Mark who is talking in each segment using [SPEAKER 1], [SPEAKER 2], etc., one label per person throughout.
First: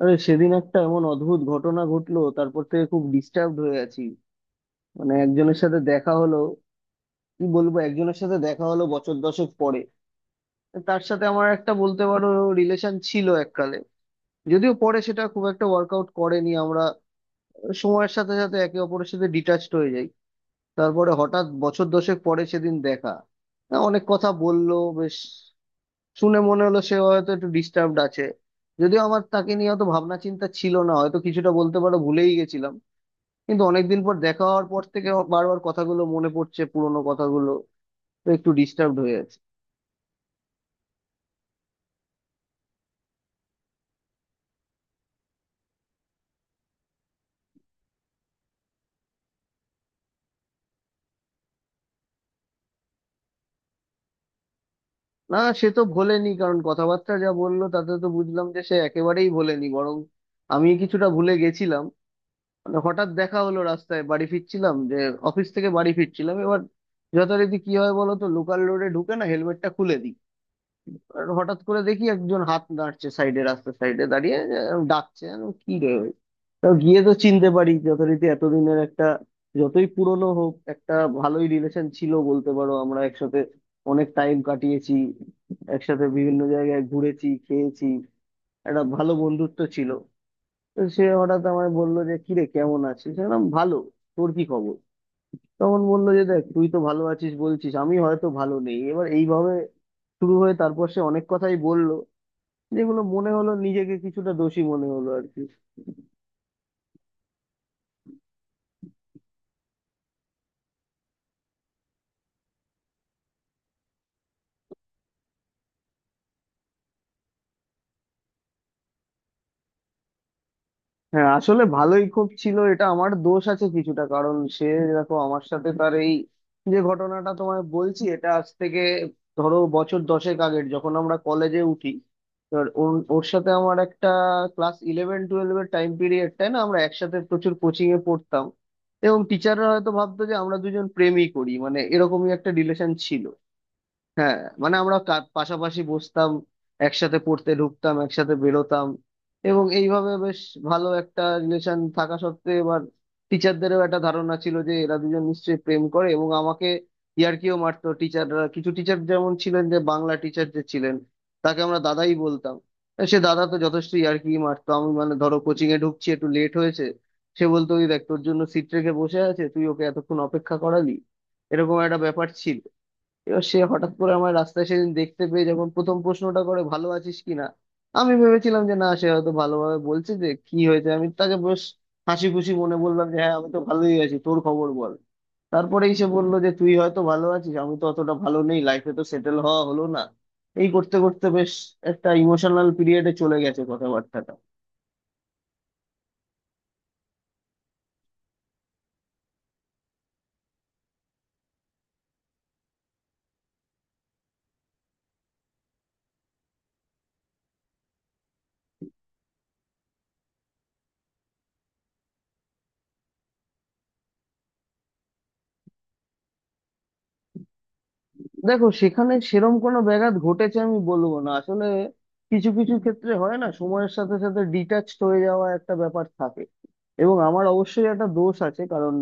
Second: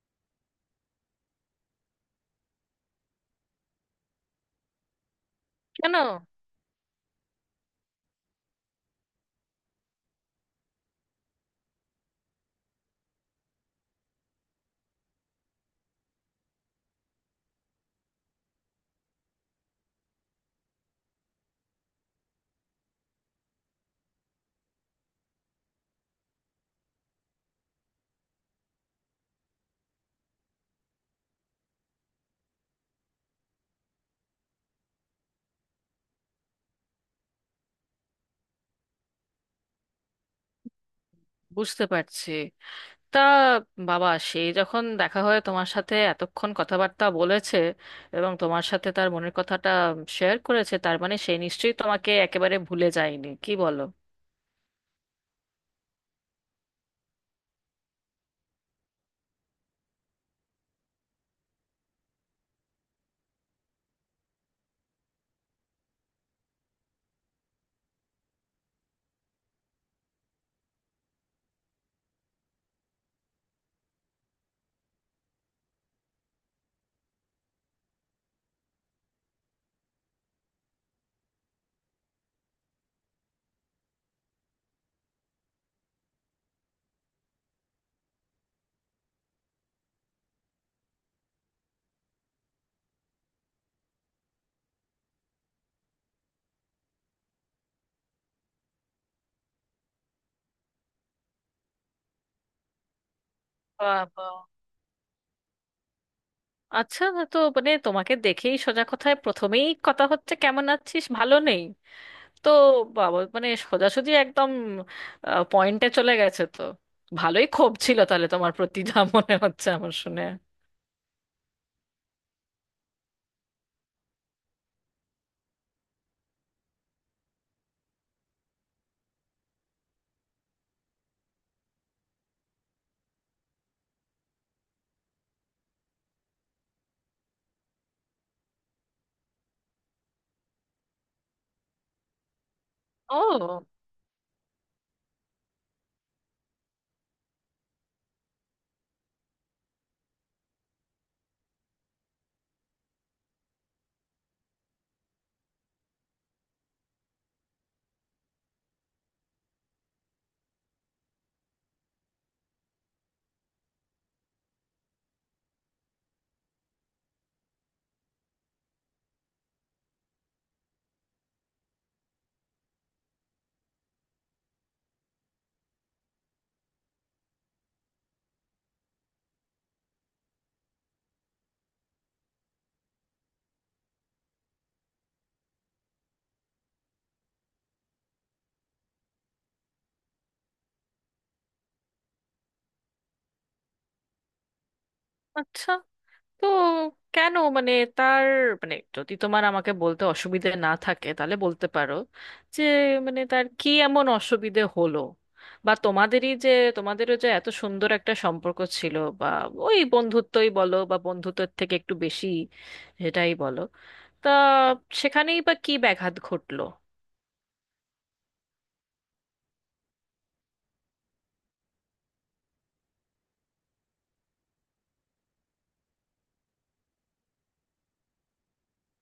[SPEAKER 1] আরে, সেদিন একটা এমন অদ্ভুত ঘটনা ঘটলো, তারপর থেকে খুব ডিস্টার্বড হয়ে আছি। মানে একজনের সাথে
[SPEAKER 2] কেন?
[SPEAKER 1] দেখা হলো। কি বলবো, একজনের সাথে দেখা হলো বছর দশেক পরে। তার সাথে আমার একটা বলতে পারো রিলেশন ছিল এককালে। যদিও পরে সেটা খুব একটা ওয়ার্কআউট করেনি, আমরা সময়ের সাথে সাথে একে অপরের সাথে ডিটাচড হয়ে যাই। তারপরে হঠাৎ বছর দশেক পরে সেদিন দেখা। হ্যাঁ, অনেক কথা বললো। বেশ, শুনে মনে হলো সে হয়তো একটু ডিস্টার্বড আছে। যদিও আমার তাকে নিয়ে অত ভাবনা চিন্তা ছিল না, হয়তো কিছুটা বলতে পারো ভুলেই গেছিলাম। কিন্তু অনেকদিন পর দেখা হওয়ার পর থেকে আমার বারবার কথাগুলো মনে পড়ছে, পুরোনো কথাগুলো। তো একটু ডিস্টার্বড হয়ে আছে।
[SPEAKER 2] বুঝতে পারছি। তা বাবা, সে যখন দেখা হয় তোমার সাথে এতক্ষণ কথাবার্তা বলেছে এবং তোমার সাথে তার মনের কথাটা শেয়ার করেছে, তার মানে সে নিশ্চয়ই তোমাকে একেবারে ভুলে যায়নি, কি বলো?
[SPEAKER 1] না, সে তো ভোলেনি, কারণ কথাবার্তা যা বললো তাতে তো বুঝলাম যে সে একেবারেই ভোলেনি, বরং আমি কিছুটা ভুলে গেছিলাম। মানে হঠাৎ দেখা হলো রাস্তায়, বাড়ি ফিরছিলাম যে, অফিস থেকে বাড়ি ফিরছিলাম। এবার যথারীতি কি হয় বলো তো, লোকাল রোডে ঢুকে না হেলমেটটা খুলে দিই। আর হঠাৎ করে দেখি একজন হাত নাড়ছে, সাইডে, রাস্তার সাইডে দাঁড়িয়ে ডাকছে। আমি বললাম, কি রে ওই। তো গিয়ে তো চিনতে পারি যথারীতি, এতদিনের একটা, যতই পুরনো হোক, একটা ভালোই রিলেশন ছিল বলতে পারো। আমরা একসাথে অনেক টাইম কাটিয়েছি, একসাথে বিভিন্ন জায়গায় ঘুরেছি, খেয়েছি, একটা ভালো বন্ধুত্ব ছিল। তো সে হঠাৎ আমায় বললো যে, কিরে, কেমন আছিস? আমি বললাম, ভালো, তোর কি খবর? তখন বললো যে, দেখ, তুই তো ভালো আছিস বলছিস, আমি হয়তো ভালো নেই। এবার এইভাবে শুরু হয়ে তারপর সে অনেক কথাই বলল, যেগুলো মনে হলো, নিজেকে
[SPEAKER 2] বাবা,
[SPEAKER 1] কিছুটা দোষী মনে হলো আর কি।
[SPEAKER 2] আচ্ছা। তো মানে তোমাকে দেখেই সোজা কথায় প্রথমেই কথা হচ্ছে কেমন আছিস, ভালো নেই। তো বাবা, মানে সোজাসুজি একদম পয়েন্টে চলে গেছে তো। ভালোই ক্ষোভ ছিল তাহলে তোমার প্রতি, যা মনে হচ্ছে আমার শুনে।
[SPEAKER 1] হ্যাঁ, আসলে ভালোই খুব ছিল। এটা আমার দোষ আছে কিছুটা, কারণ সে, দেখো, আমার সাথে তার এই যে ঘটনাটা তোমায় বলছি, এটা আজ থেকে ধরো বছর দশেক আগের, যখন আমরা কলেজে উঠি। এবার ওর ওর সাথে আমার একটা ক্লাস ইলেভেন টুয়েলভ এর টাইম পিরিয়ডটায় না, আমরা একসাথে প্রচুর কোচিং এ পড়তাম। এবং টিচাররা হয়তো ভাবতো যে আমরা দুজন প্রেমই করি, মানে এরকমই একটা রিলেশন ছিল।
[SPEAKER 2] ও,
[SPEAKER 1] হ্যাঁ, মানে আমরা পাশাপাশি বসতাম, একসাথে পড়তে ঢুকতাম, একসাথে বেরোতাম। এবং এইভাবে বেশ ভালো একটা রিলেশন থাকা সত্ত্বেও, এবার টিচারদেরও একটা ধারণা ছিল যে এরা দুজন নিশ্চয়ই প্রেম করে, এবং আমাকে ইয়ার্কিও মারতো টিচাররা। কিছু টিচার যেমন ছিলেন, যে বাংলা টিচার যে ছিলেন, তাকে আমরা দাদাই বলতাম। আর সে দাদা তো যথেষ্ট ইয়ার্কি মারতো। আমি মানে ধরো কোচিং এ ঢুকছি, একটু লেট হয়েছে, সে বলতো, ওই দেখ, তোর জন্য সিট রেখে বসে আছে, তুই ওকে এতক্ষণ অপেক্ষা করালি। এরকম একটা ব্যাপার ছিল। এবার সে হঠাৎ করে আমার রাস্তায় সেদিন দেখতে পেয়ে, যখন প্রথম প্রশ্নটা করে ভালো আছিস কিনা, আমি ভেবেছিলাম যে না, সে হয়তো ভালোভাবে বলছে। যে কি হয়েছে, আমি তাকে বেশ হাসি খুশি মনে বললাম যে, হ্যাঁ, আমি তো ভালোই আছি, তোর খবর বল। তারপরেই সে বললো যে, তুই হয়তো ভালো আছিস, আমি তো অতটা ভালো নেই, লাইফে তো সেটেল হওয়া হলো না। এই করতে করতে বেশ একটা ইমোশনাল পিরিয়ডে চলে গেছে কথাবার্তাটা।
[SPEAKER 2] আচ্ছা। তো কেন, মানে তার, মানে যদি তোমার আমাকে বলতে অসুবিধে না থাকে তাহলে বলতে পারো যে, মানে তার কি এমন অসুবিধে হলো, বা তোমাদেরই যে তোমাদেরও যে এত সুন্দর একটা সম্পর্ক ছিল, বা ওই বন্ধুত্বই বলো বা বন্ধুত্বের থেকে একটু বেশি, সেটাই বলো, তা সেখানেই বা কি ব্যাঘাত ঘটলো?
[SPEAKER 1] দেখো, সেখানে সেরম কোনো ব্যাঘাত ঘটেছে আমি বলবো না, আসলে কিছু কিছু ক্ষেত্রে হয় না, সময়ের সাথে সাথে ডিটাচড হয়ে যাওয়া একটা ব্যাপার থাকে। এবং আমার অবশ্যই একটা দোষ আছে, কারণ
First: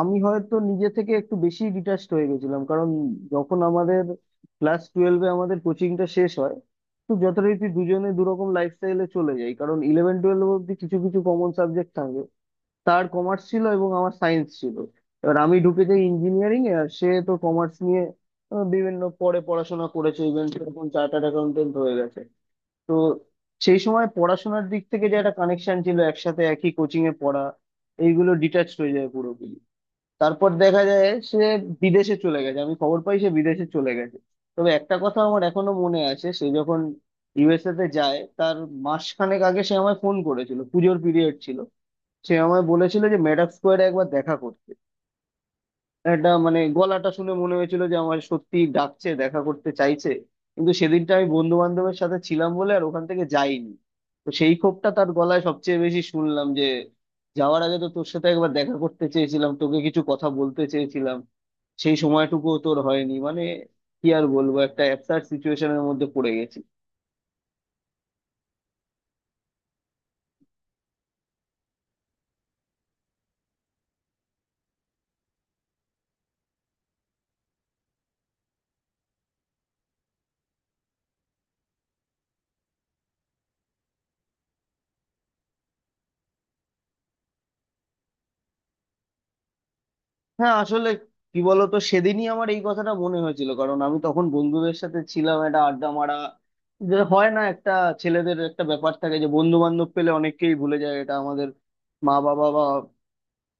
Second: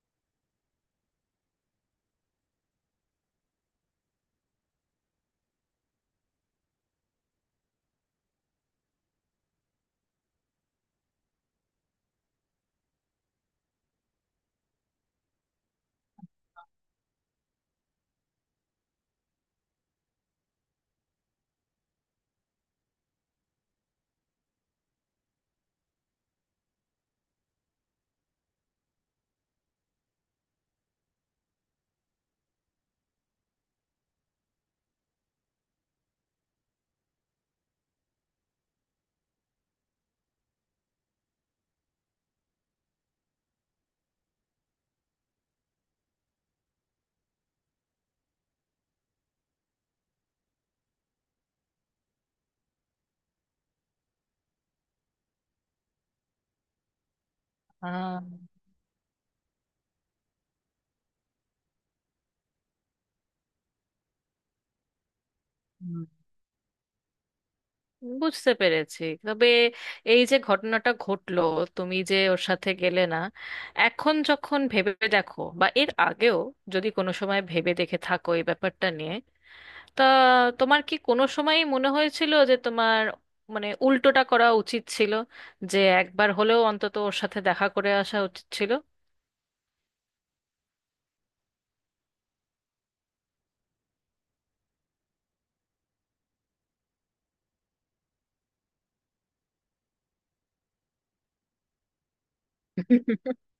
[SPEAKER 1] আমি হয়তো নিজে থেকে একটু বেশি ডিটাচড হয়ে গেছিলাম। কারণ যখন আমাদের ক্লাস টুয়েলভে আমাদের কোচিংটা শেষ হয়, তো যথারীতি দুজনে দুরকম লাইফস্টাইলে চলে যাই। কারণ ইলেভেন টুয়েলভ অব্দি কিছু কিছু কমন সাবজেক্ট থাকে। তার কমার্স ছিল এবং আমার সায়েন্স ছিল। এবার আমি ঢুকে যাই ইঞ্জিনিয়ারিং এ, আর সে তো কমার্স নিয়ে বিভিন্ন পরে পড়াশোনা করেছে, ইভেন সেরকম চার্টার্ড অ্যাকাউন্টেন্ট হয়ে গেছে। তো সেই সময় পড়াশোনার দিক থেকে যে একটা কানেকশন ছিল, একসাথে একই কোচিং এ পড়া, এইগুলো ডিটাচড হয়ে যায় পুরোপুরি। তারপর দেখা যায় সে বিদেশে চলে গেছে। আমি খবর পাই সে বিদেশে চলে গেছে। তবে একটা কথা আমার এখনো মনে আছে, সে যখন ইউএসএ তে যায়, তার মাসখানেক আগে সে আমায় ফোন করেছিল, পুজোর পিরিয়ড ছিল। সে আমায় বলেছিল যে মেডাক স্কোয়ারে একবার দেখা করতে। এটা মানে গলাটা শুনে মনে হয়েছিল যে আমার, সত্যি ডাকছে দেখা করতে চাইছে। কিন্তু সেদিনটা আমি বন্ধু বান্ধবের সাথে ছিলাম বলে আর ওখান থেকে যাইনি। তো সেই ক্ষোভটা তার গলায় সবচেয়ে বেশি শুনলাম, যে যাওয়ার আগে তো তোর
[SPEAKER 2] আহ
[SPEAKER 1] সাথে একবার দেখা করতে চেয়েছিলাম, তোকে কিছু কথা বলতে চেয়েছিলাম, সেই সময়টুকুও তোর হয়নি। মানে কি আর বলবো, একটা অ্যাবসার্ড সিচুয়েশনের মধ্যে পড়ে গেছি।
[SPEAKER 2] বুঝতে পেরেছি, তবে এই যে ঘটনাটা ঘটলো, তুমি যে ওর সাথে গেলে না, এখন যখন ভেবে দেখো বা এর আগেও যদি কোনো সময় ভেবে দেখে থাকো এই ব্যাপারটা নিয়ে, তা তোমার কি কোনো সময়ই মনে হয়েছিল যে তোমার মানে উল্টোটা করা উচিত ছিল, যে একবার হলেও অন্তত ওর সাথে দেখা করে আসা উচিত ছিল?
[SPEAKER 1] হ্যাঁ, আসলে কি বলতো, সেদিনই আমার এই কথাটা মনে হয়েছিল, কারণ আমি তখন বন্ধুদের সাথে ছিলাম, একটা আড্ডা মারা, যে হয় না একটা, ছেলেদের একটা ব্যাপার থাকে যে বন্ধু বান্ধব পেলে অনেককেই ভুলে যায়। এটা আমাদের মা বাবা বা,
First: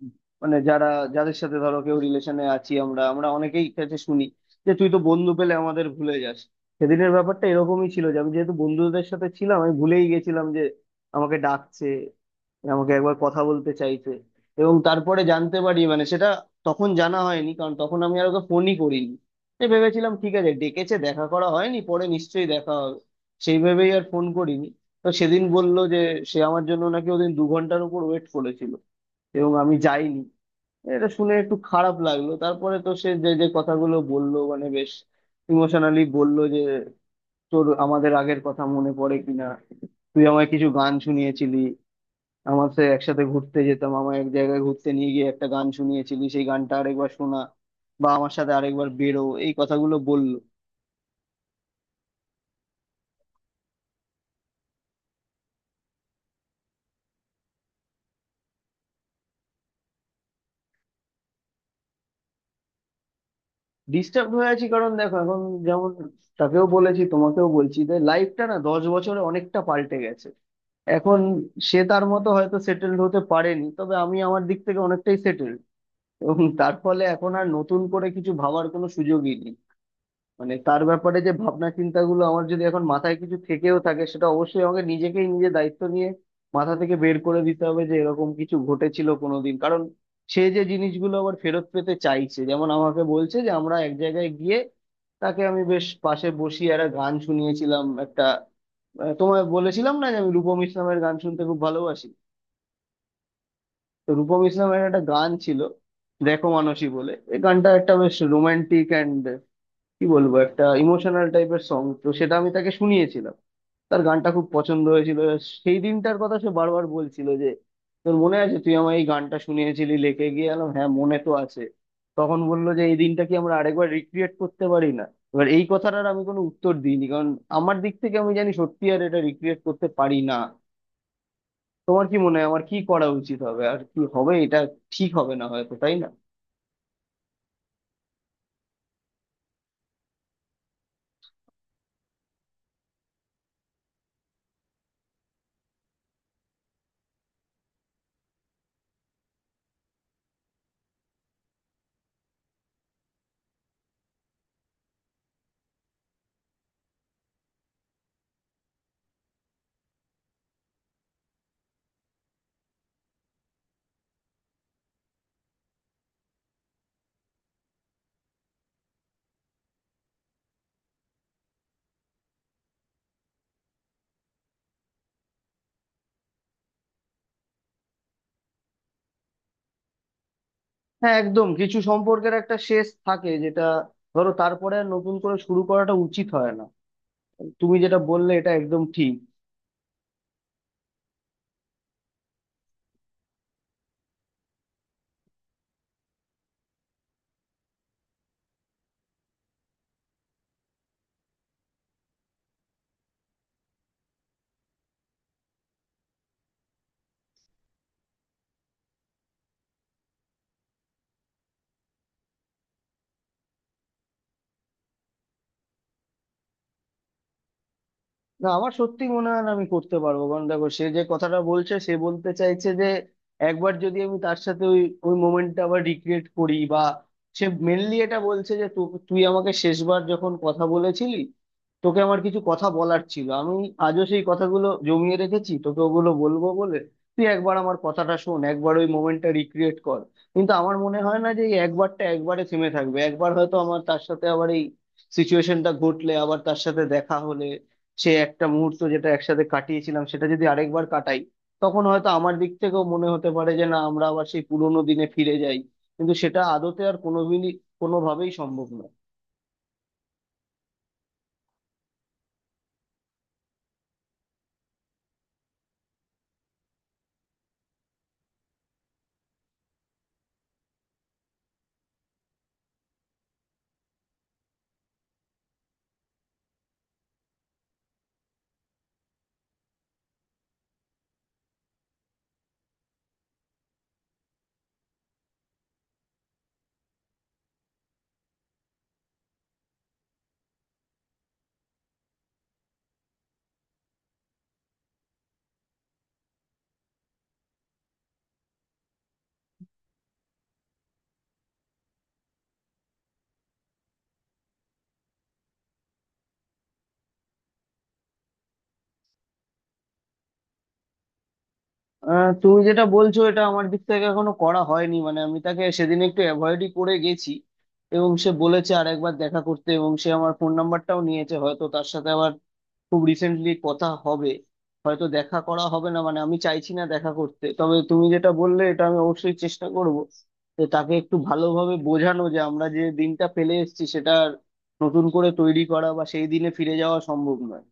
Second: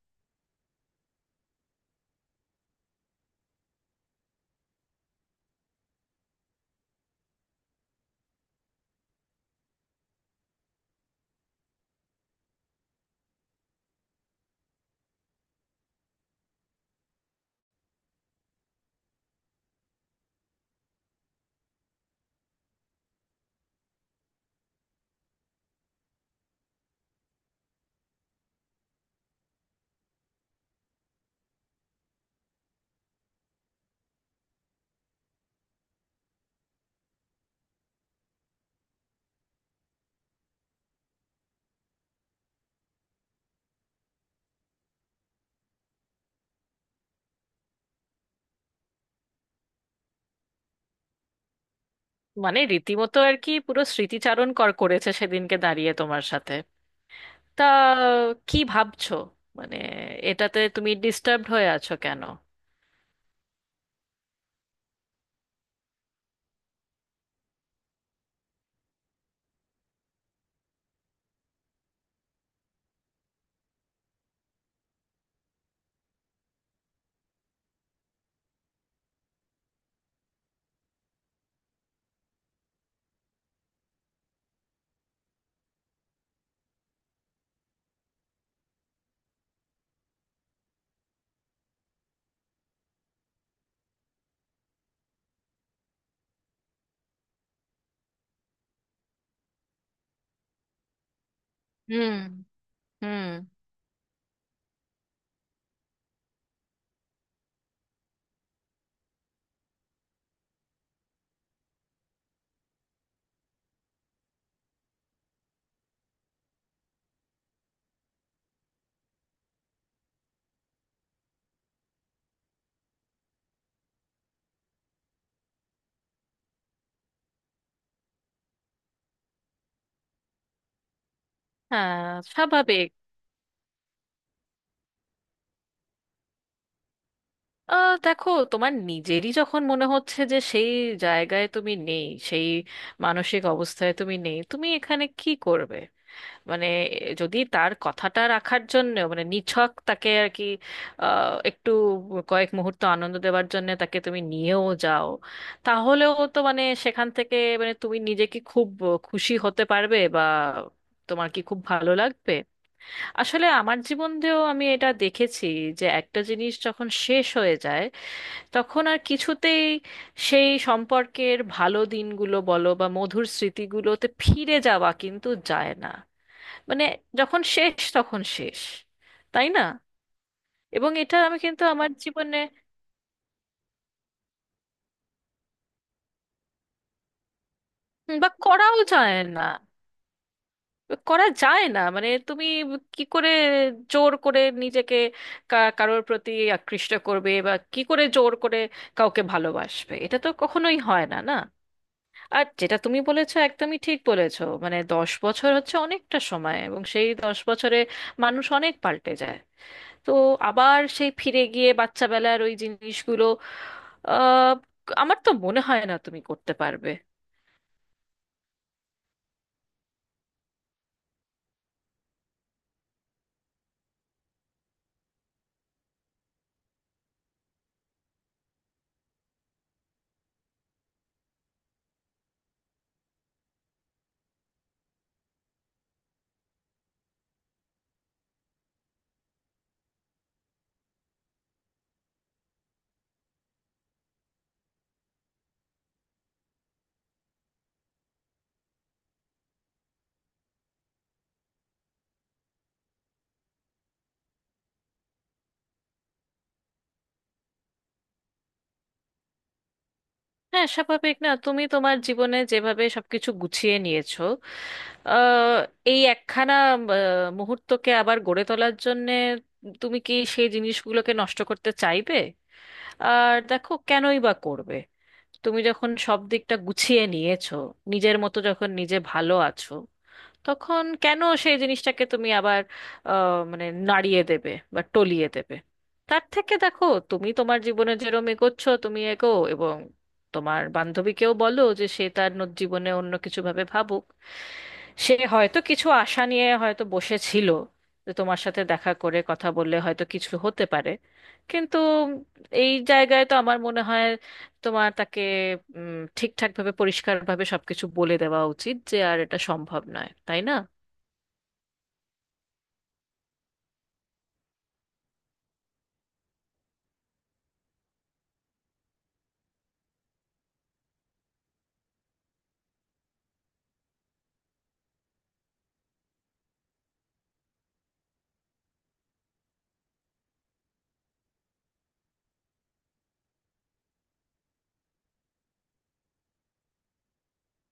[SPEAKER 1] মানে যারা, যাদের সাথে ধরো কেউ রিলেশনে আছি, আমরা আমরা অনেকেই কাছে শুনি যে, তুই তো বন্ধু পেলে আমাদের ভুলে যাস। সেদিনের ব্যাপারটা এরকমই ছিল যে, আমি যেহেতু বন্ধুদের সাথে ছিলাম, আমি ভুলেই গেছিলাম যে আমাকে ডাকছে, আমাকে একবার কথা বলতে চাইছে। এবং তারপরে জানতে পারি, মানে সেটা তখন জানা হয়নি, কারণ তখন আমি আর ওকে ফোনই করিনি। এই ভেবেছিলাম ঠিক আছে, ডেকেছে, দেখা করা হয়নি, পরে নিশ্চয়ই দেখা হবে, সেই ভেবেই আর ফোন করিনি। তো সেদিন বলল যে সে আমার জন্য নাকি ওদিন 2 ঘন্টার উপর ওয়েট করেছিল এবং আমি যাইনি। এটা শুনে একটু খারাপ লাগলো। তারপরে তো সে যে যে কথাগুলো বললো, মানে বেশ ইমোশনালি বললো যে তোর আমাদের আগের কথা মনে পড়ে কিনা, তুই আমায় কিছু গান শুনিয়েছিলি, আমার সে একসাথে ঘুরতে যেতাম, আমার এক জায়গায় ঘুরতে নিয়ে গিয়ে একটা গান শুনিয়েছিলি, সেই গানটা আরেকবার শোনা, বা আমার সাথে আরেকবার বেরো, এই কথাগুলো বললো।
[SPEAKER 2] মানে রীতিমতো আর কি পুরো স্মৃতিচারণ করেছে সেদিনকে দাঁড়িয়ে তোমার সাথে। তা কি ভাবছো? মানে এটাতে তুমি ডিস্টার্বড হয়ে আছো কেন?
[SPEAKER 1] ডিস্টার্ব হয়ে আছি কারণ দেখো এখন, যেমন তাকেও বলেছি, তোমাকেও বলছি, যে লাইফটা না 10 বছরে অনেকটা পাল্টে গেছে। এখন সে তার মতো হয়তো সেটেলড হতে পারেনি, তবে আমি আমার দিক থেকে অনেকটাই সেটেলড, এবং তার ফলে এখন আর নতুন করে কিছু ভাবার কোনো সুযোগই নেই। মানে তার ব্যাপারে যে ভাবনা চিন্তাগুলো আমার, যদি এখন মাথায় কিছু থেকেও থাকে, সেটা অবশ্যই আমাকে নিজেকেই নিজে দায়িত্ব নিয়ে মাথা থেকে বের করে দিতে হবে, যে এরকম কিছু ঘটেছিল কোনোদিন। কারণ সে যে জিনিসগুলো আবার ফেরত পেতে চাইছে, যেমন আমাকে বলছে যে আমরা এক জায়গায় গিয়ে, তাকে আমি বেশ পাশে বসিয়ে একটা গান শুনিয়েছিলাম একটা, তোমায় বলেছিলাম না যে আমি রূপম ইসলামের গান শুনতে খুব ভালোবাসি।
[SPEAKER 2] হুম। হুম।
[SPEAKER 1] তো রূপম ইসলামের একটা গান ছিল, দেখো, মানসী বলে, এই গানটা একটা বেশ রোমান্টিক, কি বলবো, একটা ইমোশনাল টাইপের সং। তো সেটা আমি তাকে শুনিয়েছিলাম, তার গানটা খুব পছন্দ হয়েছিল। সেই দিনটার কথা সে বারবার বলছিল যে, তোর মনে আছে তুই আমার এই গানটা শুনিয়েছিলি লেকে গিয়ে এলাম? হ্যাঁ, মনে তো আছে। তখন বললো যে এই দিনটা কি আমরা আরেকবার রিক্রিয়েট করতে পারি না? এবার এই কথাটার আমি কোনো উত্তর দিইনি, কারণ আমার দিক থেকে আমি জানি সত্যি আর এটা রিক্রিয়েট করতে পারি না। তোমার
[SPEAKER 2] হ্যাঁ,
[SPEAKER 1] কি মনে হয় আমার কি
[SPEAKER 2] স্বাভাবিক।
[SPEAKER 1] করা উচিত হবে, আর কি হবে এটা ঠিক হবে না হয়তো, তাই না?
[SPEAKER 2] দেখো, তোমার নিজেরই যখন মনে হচ্ছে যে সেই জায়গায় তুমি নেই, সেই মানসিক অবস্থায় তুমি নেই, তুমি এখানে কি করবে? মানে যদি তার কথাটা রাখার জন্য, মানে নিছক তাকে আর কি, একটু কয়েক মুহূর্ত আনন্দ দেওয়ার জন্য তাকে তুমি নিয়েও যাও, তাহলেও তো মানে সেখান থেকে, মানে তুমি নিজে কি খুব খুশি হতে পারবে, বা তোমার কি খুব ভালো লাগবে? আসলে আমার জীবন দিয়েও আমি এটা দেখেছি, যে একটা জিনিস যখন শেষ হয়ে যায়, তখন আর কিছুতেই সেই সম্পর্কের ভালো দিনগুলো বলো বা মধুর স্মৃতিগুলোতে ফিরে যাওয়া কিন্তু যায় না। মানে যখন শেষ তখন শেষ, তাই না? এবং
[SPEAKER 1] হ্যাঁ
[SPEAKER 2] এটা আমি
[SPEAKER 1] একদম,
[SPEAKER 2] কিন্তু
[SPEAKER 1] কিছু
[SPEAKER 2] আমার
[SPEAKER 1] সম্পর্কের
[SPEAKER 2] জীবনে।
[SPEAKER 1] একটা শেষ থাকে, যেটা ধরো তারপরে আর নতুন করে শুরু করাটা উচিত হয় না। তুমি যেটা
[SPEAKER 2] বা
[SPEAKER 1] বললে এটা
[SPEAKER 2] করাও
[SPEAKER 1] একদম ঠিক।
[SPEAKER 2] যায় না। করা যায় না, মানে তুমি কি করে জোর করে নিজেকে কারোর প্রতি আকৃষ্ট করবে, বা কি করে জোর করে কাউকে ভালোবাসবে? এটা তো কখনোই হয় না, না? আর যেটা তুমি বলেছো একদমই ঠিক বলেছো, মানে 10 বছর হচ্ছে অনেকটা সময়, এবং সেই 10 বছরে মানুষ অনেক পাল্টে যায়। তো আবার সেই ফিরে গিয়ে বাচ্চাবেলার ওই জিনিসগুলো, আহ আমার তো মনে হয় না তুমি করতে পারবে।
[SPEAKER 1] না, আমার সত্যি মনে হয় না আমি করতে পারবো। কারণ দেখো, সে যে কথাটা বলছে, সে বলতে চাইছে যে, একবার যদি আমি তার সাথে ওই ওই মোমেন্টটা আবার রিক্রিয়েট করি, বা সে মেনলি এটা বলছে যে, তুই আমাকে শেষবার যখন কথা বলেছিলি, তোকে আমার কিছু কথা বলার ছিল, আমি আজও সেই কথাগুলো জমিয়ে রেখেছি, তোকে ওগুলো বলবো বলে। তুই একবার আমার কথাটা শোন, একবার ওই মোমেন্টটা রিক্রিয়েট কর। কিন্তু আমার মনে হয় না যে এই একবারটা একবারে থেমে থাকবে। একবার হয়তো আমার তার সাথে আবার এই সিচুয়েশনটা ঘটলে, আবার তার সাথে দেখা হলে, সে একটা মুহূর্ত যেটা একসাথে কাটিয়েছিলাম, সেটা যদি আরেকবার কাটাই, তখন হয়তো আমার দিক থেকেও মনে হতে পারে যে না, আমরা আবার সেই পুরোনো দিনে ফিরে যাই। কিন্তু সেটা আদতে আর কোনোদিনই, কোনোভাবেই সম্ভব নয়।
[SPEAKER 2] হ্যাঁ, স্বাভাবিক না, তুমি তোমার জীবনে যেভাবে সবকিছু গুছিয়ে নিয়েছো, আহ, এই একখানা আহ, মুহূর্তকে আবার গড়ে তোলার জন্যে তুমি কি সেই জিনিসগুলোকে নষ্ট করতে চাইবে? আর দেখো কেনই বা করবে, তুমি যখন সব দিকটা গুছিয়ে নিয়েছো, নিজের মতো যখন নিজে ভালো আছো, তখন কেন সেই জিনিসটাকে তুমি আবার মানে নাড়িয়ে দেবে বা টলিয়ে দেবে? তার থেকে দেখো, তুমি তোমার জীবনে যেরম এগোচ্ছ তুমি এগো, এবং তোমার বান্ধবীকেও বলো যে সে তার জীবনে অন্য কিছু ভাবে ভাবুক। সে হয়তো কিছু আশা নিয়ে হয়তো বসেছিল যে তোমার সাথে দেখা করে কথা বললে হয়তো কিছু হতে পারে, কিন্তু এই জায়গায় তো আমার মনে হয় তোমার তাকে ঠিকঠাকভাবে পরিষ্কারভাবে সবকিছু বলে দেওয়া উচিত যে আর এটা সম্ভব নয়, তাই না?
[SPEAKER 1] তুমি যেটা বলছো, এটা আমার দিক থেকে এখনো করা হয়নি। মানে আমি তাকে সেদিন একটু অ্যাভয়েডই করে গেছি, এবং সে বলেছে আরেকবার দেখা করতে, এবং সে আমার ফোন নাম্বারটাও নিয়েছে, হয়তো তার সাথে আবার খুব রিসেন্টলি কথা হবে। হয়তো দেখা করা হবে না, মানে আমি চাইছি না দেখা করতে। তবে তুমি যেটা বললে এটা আমি অবশ্যই চেষ্টা করব, যে তাকে একটু ভালোভাবে বোঝানো যে আমরা যে দিনটা ফেলে এসেছি, সেটা আর নতুন করে তৈরি করা, বা সেই দিনে ফিরে যাওয়া সম্ভব নয়।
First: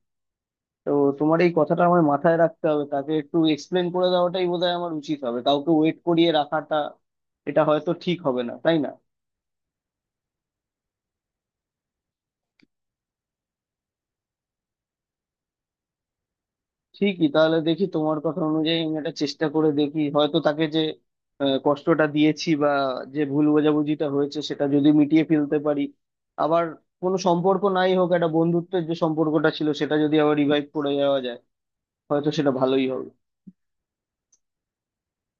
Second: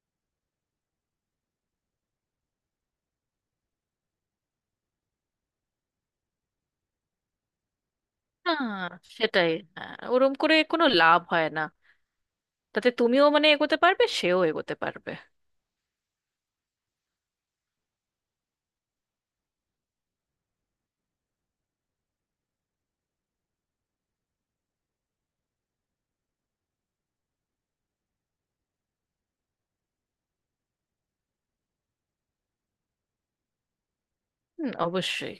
[SPEAKER 1] তো তোমার এই কথাটা আমার মাথায় রাখতে হবে। তাকে একটু এক্সপ্লেন করে দেওয়াটাই বোধহয় আমার উচিত হবে। কাউকে ওয়েট করিয়ে রাখাটা, এটা হয়তো ঠিক হবে না, তাই
[SPEAKER 2] হ্যাঁ,
[SPEAKER 1] না?
[SPEAKER 2] সেটাই। হ্যাঁ, ওরম করে কোনো লাভ হয় না, তাতে তুমিও মানে এগোতে পারবে, সেও এগোতে পারবে।
[SPEAKER 1] ঠিকই, তাহলে দেখি তোমার কথা অনুযায়ী আমি এটা চেষ্টা করে দেখি, হয়তো তাকে যে কষ্টটা দিয়েছি, বা যে ভুল বোঝাবুঝিটা হয়েছে, সেটা যদি মিটিয়ে ফেলতে পারি। আবার কোনো সম্পর্ক নাই হোক, একটা বন্ধুত্বের যে সম্পর্কটা ছিল, সেটা যদি আবার রিভাইভ করে যাওয়া যায়, হয়তো সেটা ভালোই হবে।
[SPEAKER 2] হুম, অবশ্যই।